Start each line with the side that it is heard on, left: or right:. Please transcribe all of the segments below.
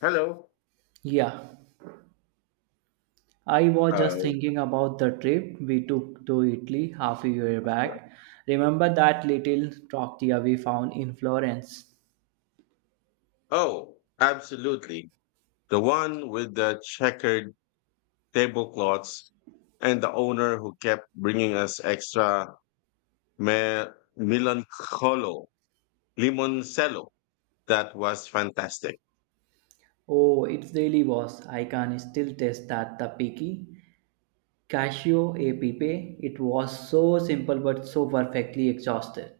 left: Hello.
right: Yeah, I was just
left: Uh,
right: thinking about the trip we took to Italy half a year back. Remember that little trattoria we found in Florence?
left: oh, absolutely. The one with the checkered tablecloths and the owner who kept bringing us extra me- melancholo, limoncello. That was fantastic.
right: Oh, it really was. I can still taste that tapiki. Casio e pepe. It was so simple but so perfectly exhausted.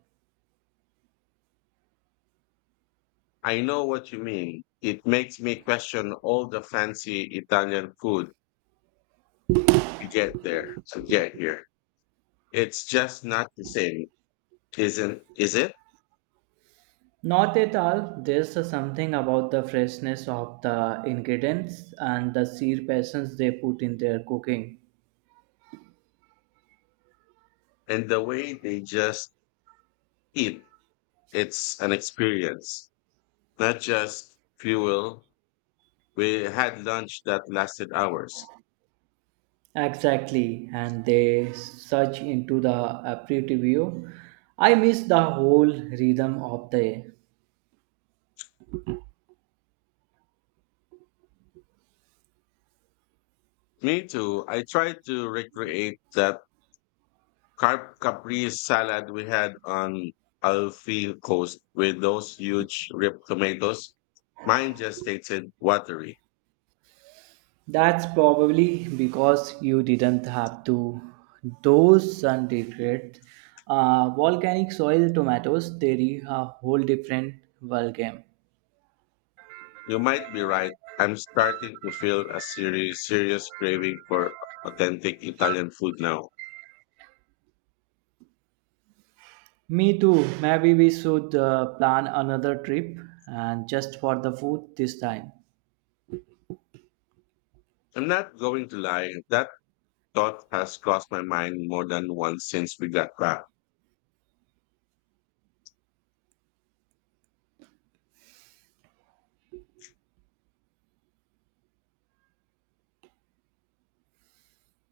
left: I know what you mean. It makes me question all the fancy Italian food we get there to get here. It's just not the same, isn't is it?
right: Not at all. There's something about the freshness of the ingredients and the sheer passions they put in their cooking.
left: And the way they just eat, it's an experience. Not just fuel. We had lunch that lasted hours.
right: Exactly, and they search into the aperitivo. I miss the whole rhythm of the.
left: Me too. I tried to recreate that carp capri salad we had on Alfie Coast with those huge ripped tomatoes. Mine just tasted watery.
right: That's probably because you didn't have to those sun degraded volcanic soil tomatoes. They are a whole different ballgame.
left: You might be right. I'm starting to feel a serious, serious craving for authentic Italian food now.
right: Me too. Maybe we should plan another trip and just for the food this time.
left: I'm not going to lie. That thought has crossed my mind more than once since we got back.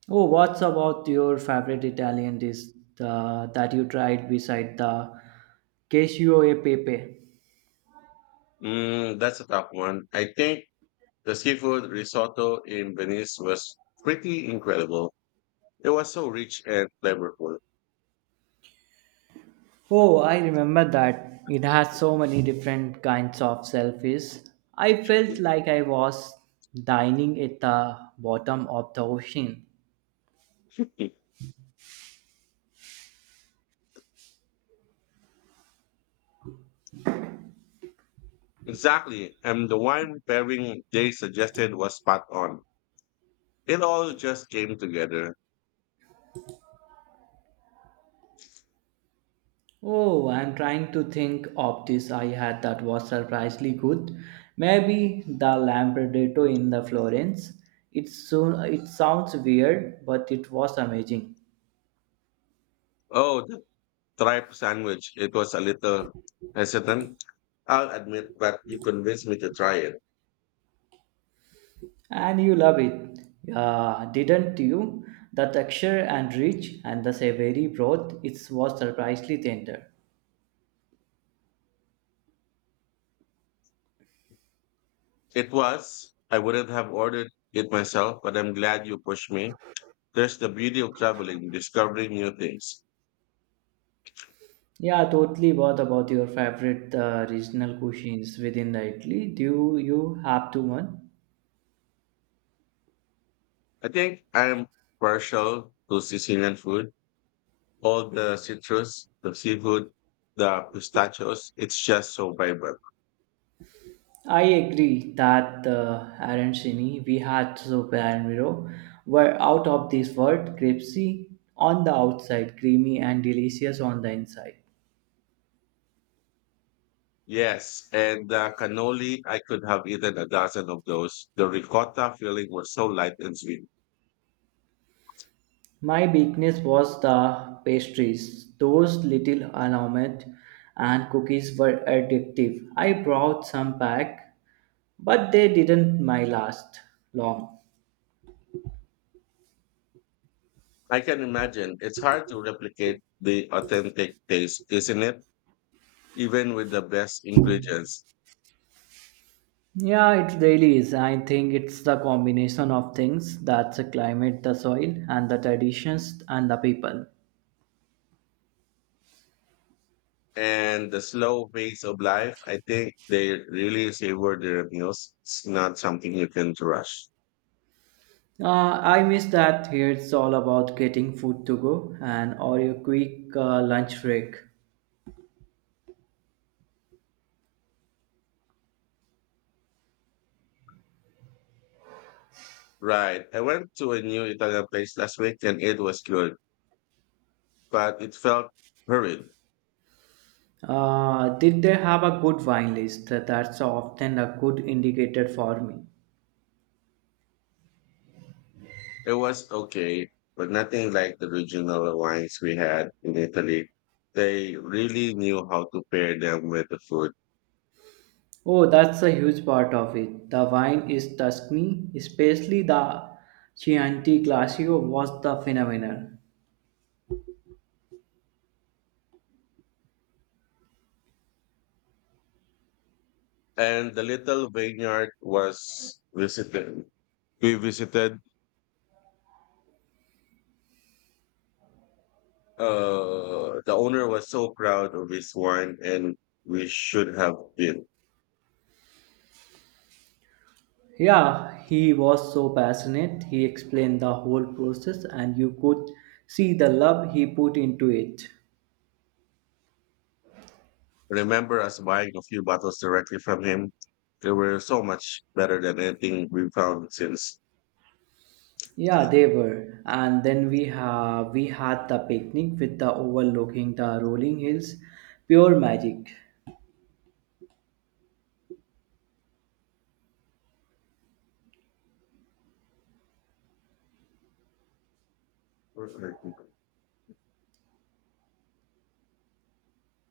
right: Oh, what's about your favorite Italian dish that you tried beside the cashew e pepe?
left: Mm, that's a tough one. I think the seafood risotto in Venice was pretty incredible. It was so rich and flavorful.
right: Oh, I remember that. It has so many different kinds of selfies. I felt like I was dining at the bottom of the ocean.
left: Exactly. And the wine pairing they suggested was spot on. It all just came together.
right: Oh, I'm trying to think of this I had that was surprisingly good. Maybe the Lampredetto in the Florence. It's so, it sounds weird, but it was amazing.
left: Oh, the tripe sandwich. It was a little hesitant, I'll admit, but you convinced me to try it.
right: And you love it, didn't you? The texture and rich and the savory broth, it was surprisingly tender.
left: It was. I wouldn't have ordered it myself, but I'm glad you pushed me. There's the beauty of traveling, discovering new things.
right: Yeah, totally. What about your favorite regional cuisines within the Italy? Do you have to one?
left: I think I am partial to Sicilian food. All the citrus, the seafood, the pistachios, it's just so vibrant.
right: I agree that arancini we had super and Miro were out of this world, crispy on the outside, creamy and delicious on the inside.
left: Yes, and the cannoli, I could have eaten a dozen of those. The ricotta filling was so light and sweet.
right: My weakness was the pastries. Those little almond and cookies were addictive. I brought some back, but they didn't my last long.
left: I can imagine it's hard to replicate the authentic taste, isn't it? Even with the best ingredients.
right: Yeah, it really is. I think it's the combination of things that's the climate, the soil, and the traditions and the people.
left: And the slow pace of life, I think they really savor their meals. It's not something you can rush.
right: Uh, I miss that here. It's all about getting food to go and or your quick lunch break.
left: Right. I went to a new Italian place last week and it was good, but it felt hurried.
right: Did they have a good wine list? That's often a good indicator for me.
left: It was okay, but nothing like the regional wines we had in Italy. They really knew how to pair them with the food.
right: Oh, that's a huge part of it. The wine is Tuscany, especially the Chianti Classico was the phenomenon.
left: And the little vineyard was visited. We visited. The owner was so proud of his wine, and we should have been.
right: Yeah, he was so passionate. He explained the whole process and you could see the love he put into it.
left: Remember us buying a few bottles directly from him? They were so much better than anything we've found since.
right: Yeah, they were. And then we have we had the picnic with the overlooking the rolling hills. Pure magic.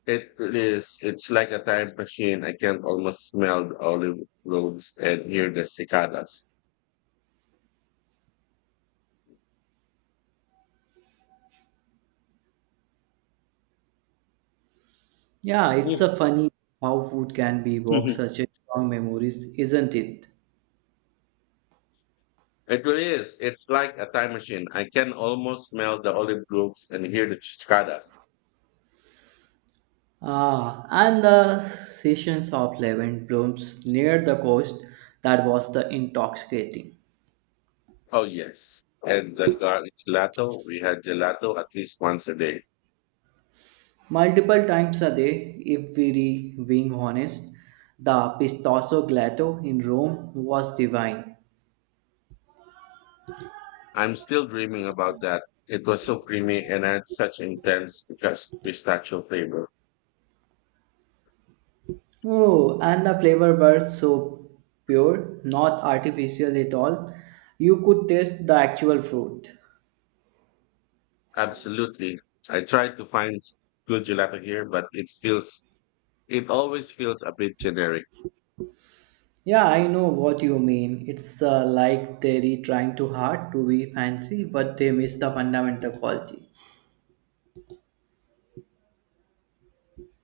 left: It is. It's like a time machine. I can almost smell the olive groves and hear the cicadas.
right: Yeah,
left: Mm.
right: it's a funny how food can be evoke such a strong memories, isn't it?
left: It really is. It's like a time machine. I can almost smell the olive groves and hear the cicadas.
right: Ah, and the sessions of lemon blooms near the coast that was the intoxicating.
left: Oh yes, and the gelato. We had gelato at least once a day.
right: Multiple times a day, if being honest, the pistacho gelato in Rome was divine.
left: I'm still dreaming about that. It was so creamy and had such intense just pistachio flavor.
right: Oh, and the flavor were so pure, not artificial at all. You could taste the actual fruit.
left: Absolutely. I tried to find good gelato here, but it always feels a bit generic.
right: Yeah, I know what you mean. It's like they're trying too hard to be fancy, but they miss the fundamental quality.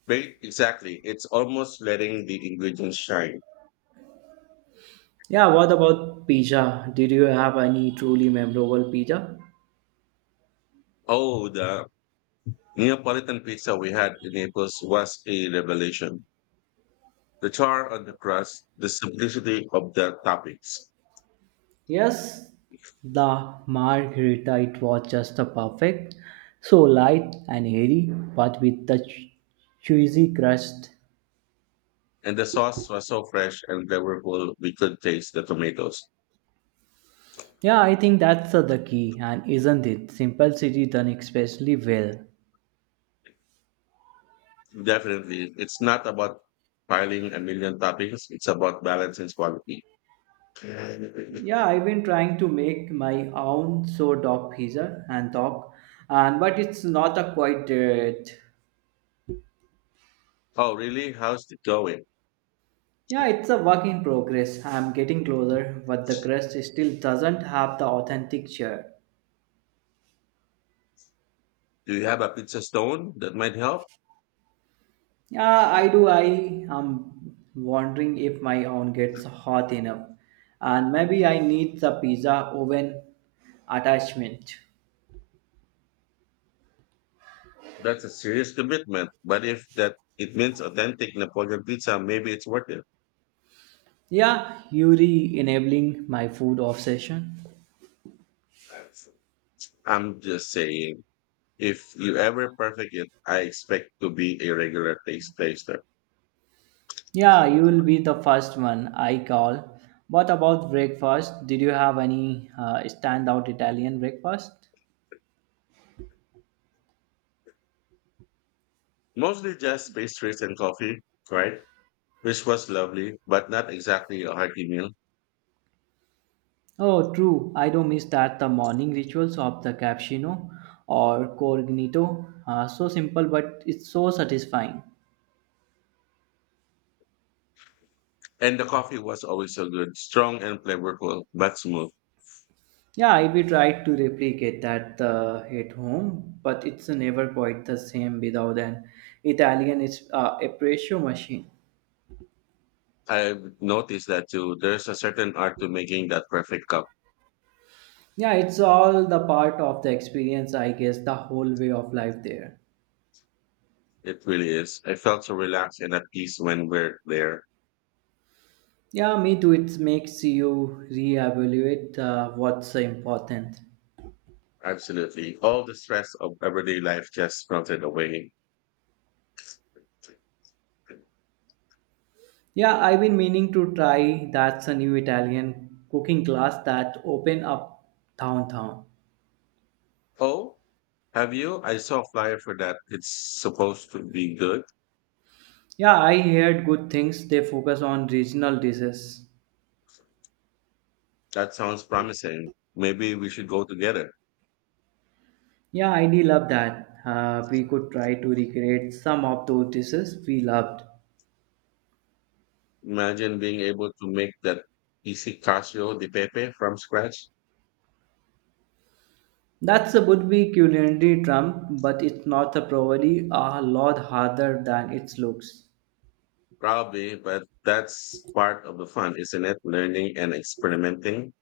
left: Very exactly. It's almost letting the ingredients shine.
right: Yeah, what about pizza? Did you have any truly memorable pizza?
left: Oh, the Neapolitan pizza we had in Naples was a revelation. The char on the crust, the simplicity of the toppings,
right: Yes, the margherita. It was just the perfect, so light and airy, but with the cheesy crust.
left: and the sauce was so fresh and flavorful we could taste the tomatoes.
right: Yeah, I think that's the key, and isn't it? Simplicity done especially well.
left: Definitely. It's not about piling a million toppings. It's about balance and quality.
right: Yeah, I've been trying to make my own so dog pizza and dog, and but it's not a quite it.
left: Oh, really? How's it going?
right: Yeah, it's a work in progress. I'm getting closer, but the crust still doesn't have the authentic cheer.
left: Do you have a pizza stone that might help?
right: Yeah, I do. I am wondering if my own gets hot enough, and maybe I need the pizza oven attachment.
left: That's a serious commitment. But if that it means authentic Napoleon pizza, maybe it's worth it.
right: Yeah, Yuri enabling my food obsession.
left: I'm just saying, if you ever perfect it, I expect to be a regular taste taster.
right: Yeah, you'll be the first one I call. What about breakfast? Did you have any standout Italian breakfast?
left: Mostly just pastries and coffee, right? Which was lovely, but not exactly a hearty meal.
right: Oh, true. I do miss that the morning rituals of the cappuccino or cornetto. So simple, but it's so satisfying.
left: And the coffee was always so good, strong and flavorful, but smooth.
right: Yeah, I will try to replicate that at home, but it's never quite the same without an Italian is espresso machine.
left: I've noticed that too. There's a certain art to making that perfect cup.
right: Yeah, it's all the part of the experience, I guess, the whole way of life there.
left: It really is. I felt so relaxed and at peace when we're there.
right: Yeah, me too. It makes you reevaluate what's important.
left: Absolutely. All the stress of everyday life just melted away.
right: Yeah, I've been meaning to try that's a new Italian cooking class that open up downtown.
left: Oh, have you? I saw a flyer for that. It's supposed to be good.
right: Yeah, I heard good things. They focus on regional dishes.
left: That sounds promising. Maybe we should go together.
right: Yeah, I do love that. We could try to recreate some of those dishes we loved.
left: Imagine being able to make that easy Casio de Pepe from scratch.
right: That's a would be culinary drum, but it's not a probably a lot harder than it looks.
left: Probably, but that's part of the fun, isn't it? Learning and experimenting.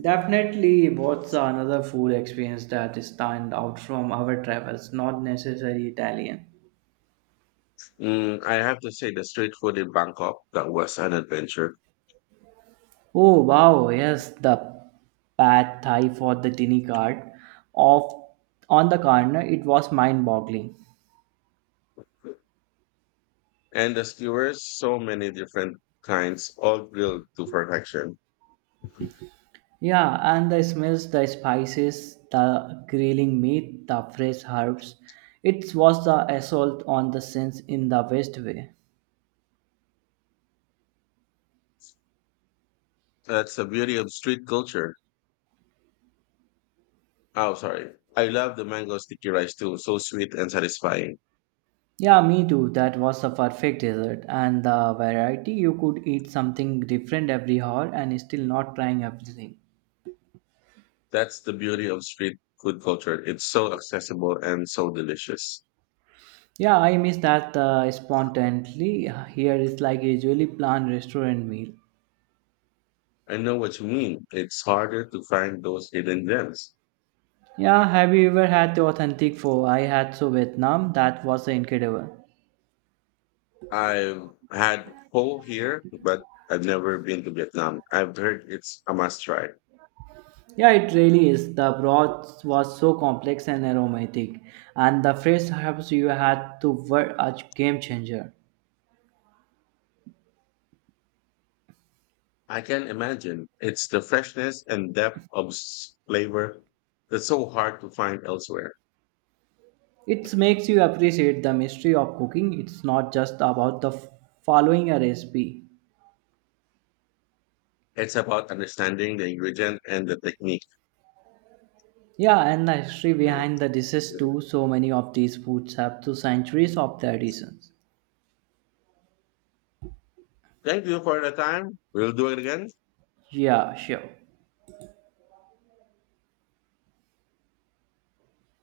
right: Definitely, what's another food experience that stand out from our travels? Not necessarily Italian.
left: Mm, I have to say, the street food in Bangkok, that was an adventure.
right: Oh wow, yes, the pad thai for the tiny cart of on the corner. It was mind-boggling.
left: And the skewers, so many different kinds, all grilled to perfection.
right: Yeah, and the smells, the spices, the grilling meat, the fresh herbs. It was the assault on the sense in the best way.
left: That's the beauty of street culture. Oh, sorry. I love the mango sticky rice too, so sweet and satisfying.
right: Yeah, me too. That was a perfect dessert. And the variety, you could eat something different every hour and still not trying everything.
left: That's the beauty of street food culture. It's so accessible and so delicious.
right: Yeah, I miss that spontaneously. Here is like usually planned restaurant meal.
left: I know what you mean. It's harder to find those hidden gems.
right: Yeah, have you ever had the authentic pho? I had so Vietnam. That was incredible.
left: I've had pho here, but I've never been to Vietnam. I've heard it's a must try.
right: Yeah, it really is. The broth was so complex and aromatic, and the fresh herbs you had to were a game changer.
left: I can imagine. It's the freshness and depth of flavor that's so hard to find elsewhere.
right: It makes you appreciate the mystery of cooking. It's not just about the following a recipe.
left: It's about understanding the ingredient and the technique.
right: Yeah, and the history behind the dishes too. So many of these foods have 2 centuries of traditions.
left: Thank you for the time. We'll do it again.
right: Yeah, sure.